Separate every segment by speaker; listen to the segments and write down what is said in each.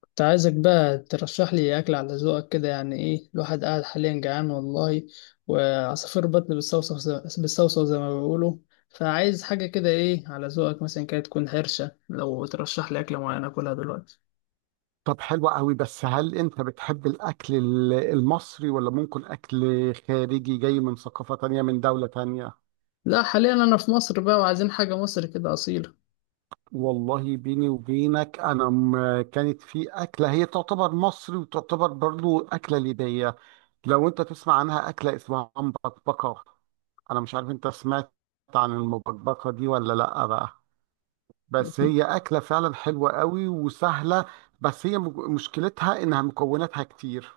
Speaker 1: كنت عايزك بقى ترشح لي أكل على ذوقك كده. يعني إيه الواحد قاعد حاليا جعان والله، وعصافير بطن بالصوصة بالصوصة زي ما بيقولوا. فعايز حاجة كده، إيه على ذوقك مثلا، كده تكون حرشة، لو ترشح لي أكلة معينة أكلها دلوقتي.
Speaker 2: طب حلو قوي. بس هل انت بتحب الاكل المصري ولا ممكن اكل خارجي جاي من ثقافة تانية، من دولة تانية؟
Speaker 1: لا حاليا أنا في مصر بقى، وعايزين حاجة مصر كده أصيلة.
Speaker 2: والله بيني وبينك انا كانت في اكلة هي تعتبر مصري وتعتبر برضو اكلة ليبية. لو انت تسمع عنها، اكله اسمها مبكبكه. انا مش عارف انت سمعت عن المبكبكه دي ولا لا بقى. بس هي اكله فعلا حلوه قوي وسهله. بس هي مشكلتها انها مكوناتها كتير.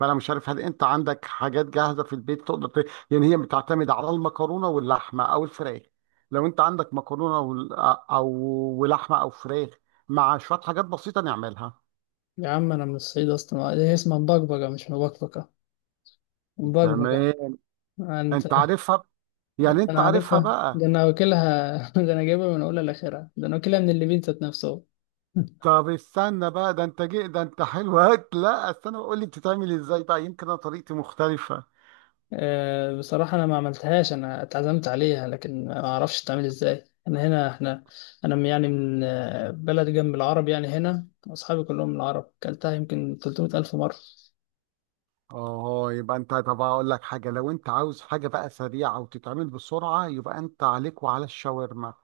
Speaker 2: فانا مش عارف هل انت عندك حاجات جاهزه في البيت تقدر يعني هي بتعتمد على المكرونه واللحمه او الفراخ. لو انت عندك مكرونه وال... او ولحمه او فراخ مع شويه حاجات بسيطه نعملها.
Speaker 1: يا عم أنا من الصعيد أصلا، هي اسمها مبكبكة مش مبكبكة، مبكبكة.
Speaker 2: تمام،
Speaker 1: أنت،
Speaker 2: انت عارفها، يعني انت
Speaker 1: أنا
Speaker 2: عارفها
Speaker 1: عارفها، ده
Speaker 2: بقى؟
Speaker 1: أنا واكلها ده أنا جايبها من أولها لآخرها، ده أنا واكلها من اللي بين ذات نفسه.
Speaker 2: طب استنى بقى، ده انت جي، ده انت حلو لا استنى، قول لي بتتعمل ازاي بقى، يمكن انا طريقتي مختلفة.
Speaker 1: بصراحة أنا ما عملتهاش، أنا اتعزمت عليها لكن ما أعرفش تعمل إزاي. أنا هنا إحنا، أنا من بلد جنب العرب، يعني هنا أصحابي كلهم من العرب، كلتها يمكن 300 ألف مرة.
Speaker 2: اه، يبقى انت، طب اقول لك حاجة. لو انت عاوز حاجة بقى سريعة وتتعمل بسرعة، يبقى انت عليك وعلى الشاورما.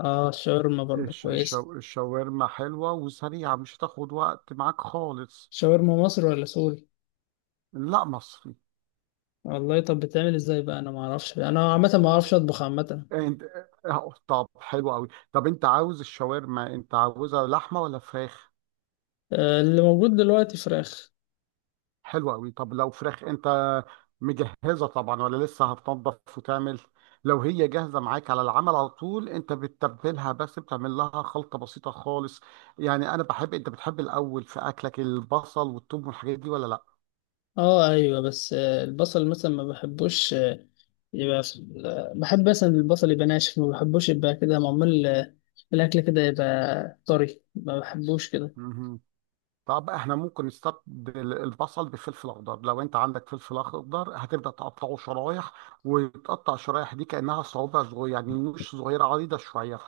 Speaker 1: آه الشاورما برضه كويسة.
Speaker 2: الشاورما حلوة وسريعة، مش هتاخد وقت معاك خالص.
Speaker 1: شاورما مصري ولا سوري؟
Speaker 2: لا مصري.
Speaker 1: والله طب بتعمل إزاي بقى، أنا ما أعرفش، أنا عامة ما أعرفش
Speaker 2: آه،
Speaker 1: أطبخ عامة.
Speaker 2: انت آه، طب حلو قوي. طب انت عاوز الشاورما، انت عاوزها لحمة ولا فراخ؟
Speaker 1: اللي موجود دلوقتي فراخ.
Speaker 2: حلو قوي. طب لو فراخ، انت مجهزه طبعا ولا لسه هتنضف وتعمل؟ لو هي جاهزه معاك على العمل على طول، انت بتتبلها، بس بتعمل لها خلطه بسيطه خالص. يعني انا بحب انت بتحب الاول في اكلك البصل والثوم والحاجات دي ولا لا؟
Speaker 1: اه ايوه، بس البصل مثلا ما بحبوش. يبقى بحب مثلا البصل يبقى ناشف، ما بحبوش يبقى كده معمول. الاكل كده يبقى طري، ما بحبوش كده.
Speaker 2: مهم. طب احنا ممكن نستبدل البصل بفلفل اخضر. لو انت عندك فلفل اخضر، هتبدا تقطعه شرايح، وتقطع الشرايح دي كانها صوابع صغيره، يعني مش صغيره، عريضه شويه.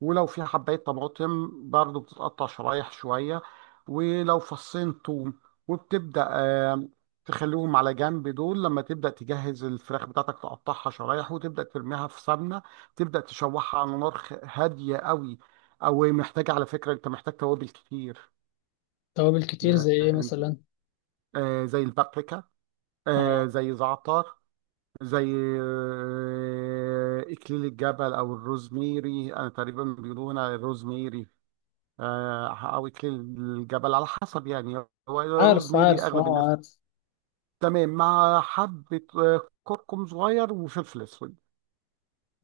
Speaker 2: ولو في حبايه طماطم برضو بتتقطع شرايح شويه، ولو فصين توم، وبتبدا تخليهم على جنب. دول لما تبدا تجهز الفراخ بتاعتك، تقطعها شرايح وتبدا ترميها في سمنه. تبدا تشوحها على نار هاديه قوي. او محتاجه، على فكره انت محتاج توابل كتير.
Speaker 1: توابل كتير
Speaker 2: يا
Speaker 1: زي ايه
Speaker 2: أنت-
Speaker 1: مثلا؟
Speaker 2: آه، زي البابريكا،
Speaker 1: اه
Speaker 2: زي زعتر، زي إكليل الجبل أو الروزميري. أنا تقريبا بيقولوا الروزميري، أو إكليل الجبل، على حسب يعني، هو
Speaker 1: عارف
Speaker 2: الروزميري
Speaker 1: عارف
Speaker 2: أغلب الناس.
Speaker 1: اه عارف.
Speaker 2: تمام، مع حبة كركم صغير وفلفل أسود.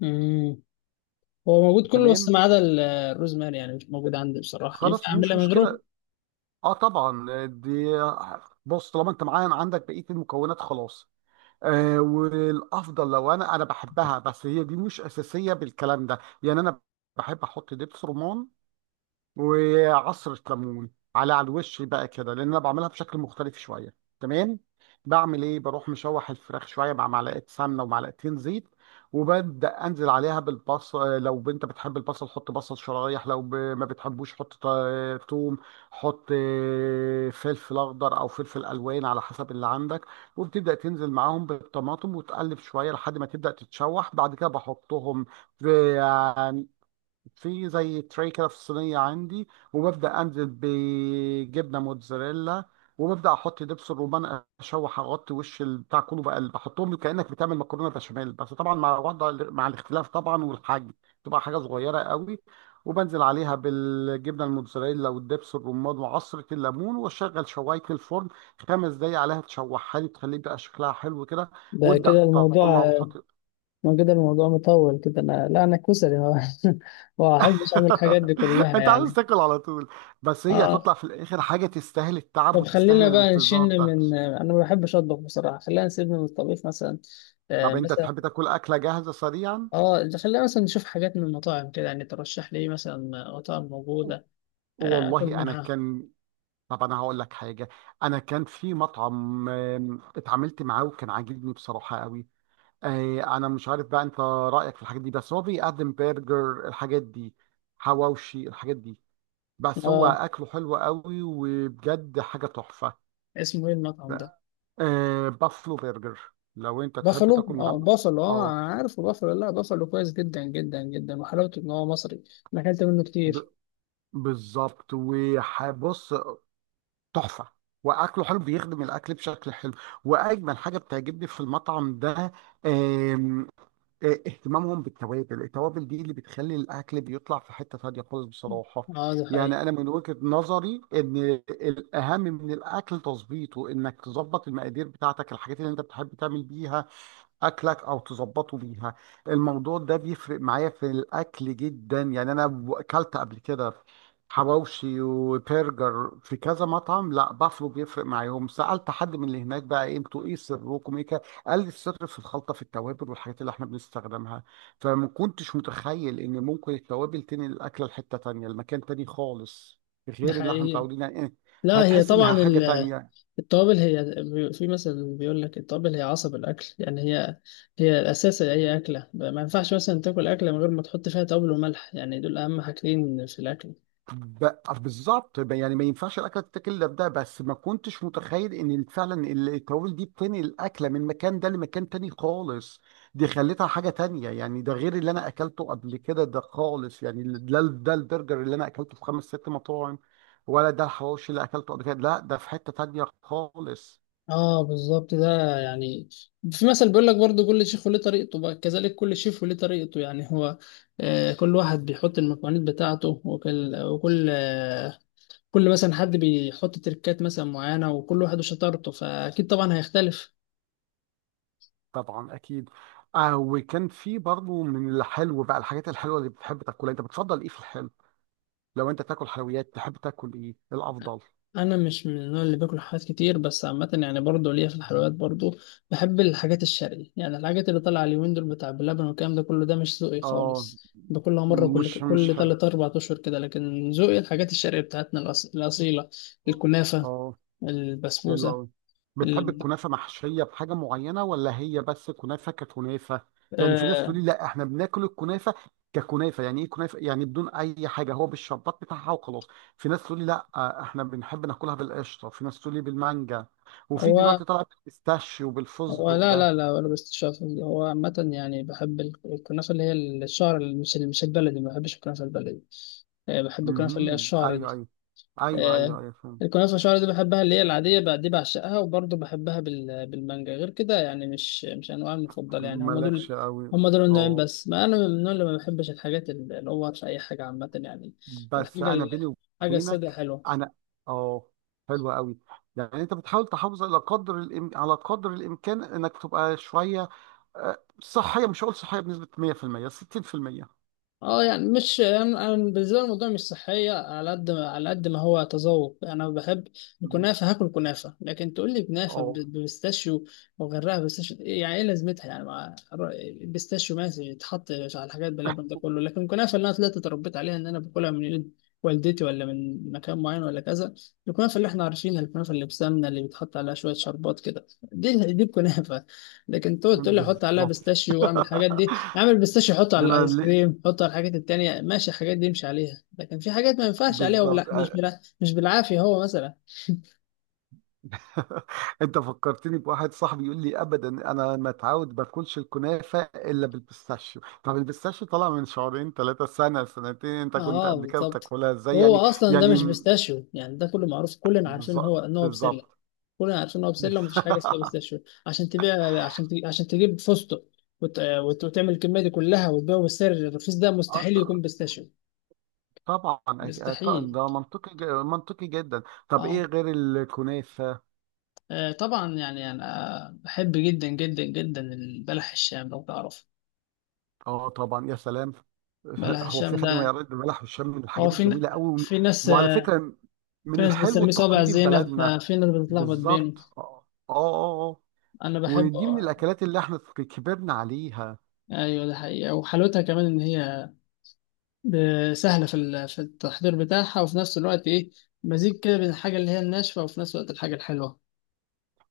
Speaker 1: امم. هو موجود كله بس
Speaker 2: تمام،
Speaker 1: ما عدا الروزماري، يعني مش موجود عندي بصراحة، ينفع
Speaker 2: خلاص مش
Speaker 1: اعملها من غيره؟
Speaker 2: مشكلة. اه طبعا، آه، دي آه، بص، طالما انت معايا عندك بقية المكونات خلاص. والافضل، لو انا بحبها، بس هي دي مش اساسيه بالكلام ده. يعني انا بحب احط دبس رمان وعصرة ليمون على الوش بقى كده، لان انا بعملها بشكل مختلف شوية. تمام، بعمل ايه؟ بروح مشوح الفراخ شوية مع معلقة سمنة ومعلقتين زيت، وببدأ انزل عليها بالبصل. لو انت بتحب البصل، حط بصل شرايح. لو ما بتحبوش، حط توم. حط فلفل اخضر او فلفل الوان على حسب اللي عندك. وبتبدأ تنزل معاهم بالطماطم، وتقلب شوية لحد ما تبدأ تتشوح. بعد كده بحطهم في زي تري كده في الصينية عندي، وببدأ أنزل بجبنة موتزاريلا، وببدأ أحط دبس الرومان. أشوح، أغطي وش البتاع كله بقى، بحطهم كأنك بتعمل مكرونة بشاميل، بس طبعا مع الاختلاف طبعا، والحجم تبقى حاجة صغيرة قوي. وبنزل عليها بالجبنة الموتزاريلا والدبس الرمان وعصرة الليمون، وأشغل شواية الفرن خمس دقايق عليها، تشوحها لي، تخليه بقى شكلها حلو كده،
Speaker 1: ده
Speaker 2: وابدأ
Speaker 1: كده الموضوع
Speaker 2: طلع
Speaker 1: آه،
Speaker 2: وحط.
Speaker 1: ما كده الموضوع مطول كده، انا لا انا كسلي ما بحبش اعمل الحاجات دي كلها
Speaker 2: انت عاوز
Speaker 1: يعني.
Speaker 2: تاكل على طول، بس هي
Speaker 1: اه
Speaker 2: هتطلع في الاخر حاجه تستاهل التعب
Speaker 1: طب
Speaker 2: وتستاهل
Speaker 1: خلينا بقى
Speaker 2: الانتظار
Speaker 1: نشن
Speaker 2: ده.
Speaker 1: من، انا ما بحبش اطبخ بصراحه، خلينا نسيبنا من الطبيخ مثلا. آه
Speaker 2: طب انت
Speaker 1: مثلا.
Speaker 2: تحب تاكل اكله جاهزه سريعا؟
Speaker 1: اه ده خلينا مثلا نشوف حاجات من المطاعم كده، يعني ترشح لي إيه مثلا؟ مطاعم موجوده اكل
Speaker 2: والله انا
Speaker 1: منها.
Speaker 2: كان طب انا هقول لك حاجه. انا كان في مطعم اتعاملت معاه وكان عاجبني بصراحه قوي. انا مش عارف بقى انت رايك في الحاجات دي، بس هو بيقدم برجر، الحاجات دي، حواوشي، الحاجات دي. بس هو
Speaker 1: اه
Speaker 2: اكله حلو قوي وبجد حاجه تحفه.
Speaker 1: اسمه ايه المطعم ده؟
Speaker 2: بافلو برجر، لو انت تحب تاكل
Speaker 1: بافلو،
Speaker 2: من
Speaker 1: اه
Speaker 2: عنده.
Speaker 1: بافلو، اه
Speaker 2: اه
Speaker 1: أنا عارفه بافلو، لا بافلو كويس جدا جدا جدا، وحلاوته ان هو مصري. انا اكلت منه كتير.
Speaker 2: ب- بالظبط. وهبص، تحفه. واكله حلو، بيخدم الاكل بشكل حلو. واجمل حاجه بتعجبني في المطعم ده، آم، آه، اهتمامهم بالتوابل. التوابل دي اللي بتخلي الاكل بيطلع في حته تانيه خالص بصراحه.
Speaker 1: اه ده حقيقي
Speaker 2: يعني انا من وجهه نظري ان الاهم من الاكل تظبيطه، انك تظبط المقادير بتاعتك، الحاجات اللي انت بتحب تعمل بيها اكلك او تظبطه بيها. الموضوع ده بيفرق معايا في الاكل جدا. يعني انا اكلت قبل كده حواوشي وبرجر في كذا مطعم، لا بافلو بيفرق معاهم. سالت حد من اللي هناك بقى، إيه انتوا، ايه سركم ايه كده؟ قال لي السر في الخلطه، في التوابل والحاجات اللي احنا بنستخدمها. فما كنتش متخيل ان ممكن التوابل تنقل الاكله لحته تانيه، لمكان تاني خالص
Speaker 1: ده
Speaker 2: غير اللي احنا
Speaker 1: حقيقي.
Speaker 2: متعودين عليه، إيه،
Speaker 1: لا هي
Speaker 2: هتحس
Speaker 1: طبعا
Speaker 2: انها حاجه تانية.
Speaker 1: التوابل هي في مثلا بيقول لك التوابل هي عصب الاكل، يعني هي الاساس لاي اكله، ما ينفعش مثلا تاكل اكله من غير ما تحط فيها توابل وملح، يعني دول اهم حاجتين في الاكل.
Speaker 2: ب... بالظبط. يعني ما ينفعش الاكله تتاكل الا بده، بس ما كنتش متخيل ان فعلا التوابل دي بتنقل الاكله من مكان ده لمكان تاني خالص. دي خلتها حاجه تانية يعني، ده غير اللي انا اكلته قبل كده ده خالص. يعني ده البرجر اللي انا اكلته في خمس ست مطاعم، ولا ده الحواوشي اللي اكلته قبل كده، لا ده في حته تانية خالص.
Speaker 1: اه بالظبط ده يعني. في مثل بيقول لك برضو كل شيف وليه طريقته، بقى كذلك كل شيف وليه طريقته، يعني هو كل واحد بيحط المكونات بتاعته، وكل. كل مثلا حد بيحط تركات مثلا معينة، وكل واحد وشطارته، فأكيد طبعا هيختلف.
Speaker 2: طبعا اكيد. وكان في برضه من الحلو بقى، الحاجات الحلوه اللي بتحب تاكلها، انت بتفضل ايه في الحلو؟ لو انت تاكل حلويات تحب تاكل ايه الافضل؟
Speaker 1: انا مش من النوع اللي باكل حاجات كتير، بس عامه يعني برضه ليا في الحلويات برضه. بحب الحاجات الشرقي، يعني الحاجات اللي طالعه اليومين دول بتاع بلبن والكلام ده كله ده مش ذوقي
Speaker 2: اه،
Speaker 1: خالص، باكلها مره كل
Speaker 2: مش
Speaker 1: كل
Speaker 2: حلو.
Speaker 1: تلات اربع اشهر كده، لكن ذوقي الحاجات الشرقيه بتاعتنا الاصيله. الكنافه،
Speaker 2: اه حلو
Speaker 1: البسبوسه.
Speaker 2: قوي. بتحب
Speaker 1: ال...
Speaker 2: الكنافه محشيه بحاجه معينه، ولا هي بس كنافه ككنافه؟ يعني في ناس تقول
Speaker 1: آه...
Speaker 2: لي لا احنا بناكل الكنافه ككنافه، يعني ايه كنافه، يعني بدون اي حاجه، هو بالشربات بتاعها وخلاص. في ناس تقول لي لا، احنا بنحب ناكلها بالقشطه. في ناس تقول لي بالمانجا. وفي
Speaker 1: هو
Speaker 2: دلوقتي طلع بالبيستاشيو
Speaker 1: هو
Speaker 2: وبالفستق
Speaker 1: لا لا
Speaker 2: ده.
Speaker 1: لا، ولا بستشاف، هو عامة يعني بحب الكنافة اللي هي الشعر، اللي مش البلدي، ما بحبش الكنافة البلدي. بحب الكنافة اللي هي
Speaker 2: امم،
Speaker 1: الشعر دي.
Speaker 2: ايوه ايوه ايوه
Speaker 1: آه،
Speaker 2: ايوه ايوه، فهمت.
Speaker 1: الكنافة شعري دي بحبها، اللي هي العادية بقى دي بعشقها، وبرضه بحبها بالمانجا، غير كده يعني مش أنواع المفضلة، يعني هما دول.
Speaker 2: مالكش قوي.
Speaker 1: هما دول النوعين
Speaker 2: اه
Speaker 1: بس، ما أنا من النوع اللي ما بحبش الحاجات، اللي هو في أي حاجة عامة يعني.
Speaker 2: بس
Speaker 1: الحاجة
Speaker 2: انا
Speaker 1: ال-
Speaker 2: بيني
Speaker 1: الحاجة السادة
Speaker 2: وبينك،
Speaker 1: حلوة.
Speaker 2: انا اه حلو قوي. يعني انت بتحاول تحافظ على قدر على قدر الامكان انك تبقى شويه صحيه، مش هقول صحيه بنسبه 100%، 60%.
Speaker 1: اه يعني مش انا، أنا بالنسبه لي الموضوع مش صحيه، على قد ما هو تذوق. انا بحب
Speaker 2: مم.
Speaker 1: الكنافه، هاكل كنافه، لكن تقول لي كنافه
Speaker 2: اه
Speaker 1: ببستاشيو وغيرها بستاشيو، يعني ايه لازمتها؟ يعني مع البستاشيو ماشي يتحط، مش على الحاجات بلبن ده كله. لكن الكنافه اللي انا طلعت اتربيت عليها ان انا باكلها من ايد والدتي ولا من مكان معين ولا كذا، الكنافه اللي احنا عارفينها، الكنافه اللي بسمنه اللي بيتحط عليها شويه شربات كده، دي دي الكنافه. لكن تقعد تقول لي احط عليها
Speaker 2: بالظبط.
Speaker 1: بستاشيو واعمل الحاجات دي، اعمل بيستاشيو حطه على
Speaker 2: ده انا
Speaker 1: الايس
Speaker 2: اللي...
Speaker 1: كريم، حطه على الحاجات التانية، ماشي الحاجات دي يمشي عليها. لكن في حاجات ما ينفعش عليها، وبلا
Speaker 2: بالظبط
Speaker 1: مش
Speaker 2: آه.
Speaker 1: بلا مش بالعافية هو مثلا.
Speaker 2: انت فكرتني بواحد صاحبي يقول لي ابدا انا متعود باكلش الكنافه الا بالبيستاشيو. طب البيستاشيو طالع من شهرين ثلاثه، سنه سنتين، انت كنت
Speaker 1: اه
Speaker 2: قبل كده
Speaker 1: بالظبط.
Speaker 2: بتاكلها ازاي
Speaker 1: هو
Speaker 2: يعني؟
Speaker 1: اصلا ده
Speaker 2: يعني
Speaker 1: مش بيستاشيو، يعني ده كله معروف، كلنا عارفين ان هو
Speaker 2: بالظ-
Speaker 1: ان هو بسلة.
Speaker 2: بالظبط.
Speaker 1: كلنا عارفين ان هو بسلة، ومفيش حاجة اسمها بيستاشيو، عشان تبيع، عشان تجيب، عشان تجيب فستق وتعمل الكمية دي كلها وتبيعه بالسعر الرخيص ده،
Speaker 2: آه،
Speaker 1: مستحيل يكون
Speaker 2: ط-
Speaker 1: بيستاشيو.
Speaker 2: طبعا.
Speaker 1: مستحيل.
Speaker 2: ده منطقي، منطقي جدا. طب ايه
Speaker 1: اه
Speaker 2: غير الكنافه؟
Speaker 1: طبعا يعني انا بحب جدا جدا جدا البلح الشام لو تعرف.
Speaker 2: اه طبعا يا سلام.
Speaker 1: بلح
Speaker 2: هو في
Speaker 1: الشام
Speaker 2: حد ما
Speaker 1: ده،
Speaker 2: يرد بلح والشام؟ من
Speaker 1: هو
Speaker 2: الحاجات
Speaker 1: في
Speaker 2: الجميله قوي.
Speaker 1: في ناس،
Speaker 2: وعلى فكره
Speaker 1: في
Speaker 2: من
Speaker 1: ناس
Speaker 2: الحلو
Speaker 1: بتسميه صابع
Speaker 2: التقليدي في
Speaker 1: زينب،
Speaker 2: بلدنا.
Speaker 1: ففي ناس بتتلخبط بينه.
Speaker 2: بالظبط، اه اه، آه، آه.
Speaker 1: انا بحب.
Speaker 2: ودي من الاكلات اللي احنا كبرنا عليها.
Speaker 1: ايوه ده حقيقة، وحلاوتها كمان ان هي سهلة في في التحضير بتاعها، وفي نفس الوقت ايه، مزيج كده بين الحاجة اللي هي الناشفة وفي نفس الوقت الحاجة الحلوة.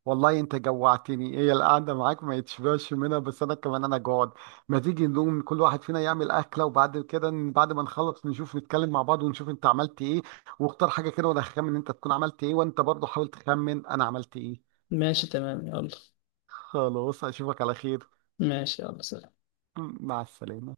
Speaker 2: والله انت جوعتني، هي القعده معاك ما يتشبعش منها، بس انا كمان انا جوعت. ما تيجي نقوم، كل واحد فينا يعمل اكله، وبعد كده بعد ما نخلص نشوف، نتكلم مع بعض ونشوف انت عملت ايه، واختار حاجه كده، وانا هخمن انت تكون عملت ايه، وانت برضه حاول تخمن انا عملت ايه.
Speaker 1: ماشي تمام يلا.
Speaker 2: خلاص، اشوفك على خير.
Speaker 1: ماشي يلا سلام.
Speaker 2: مع السلامه.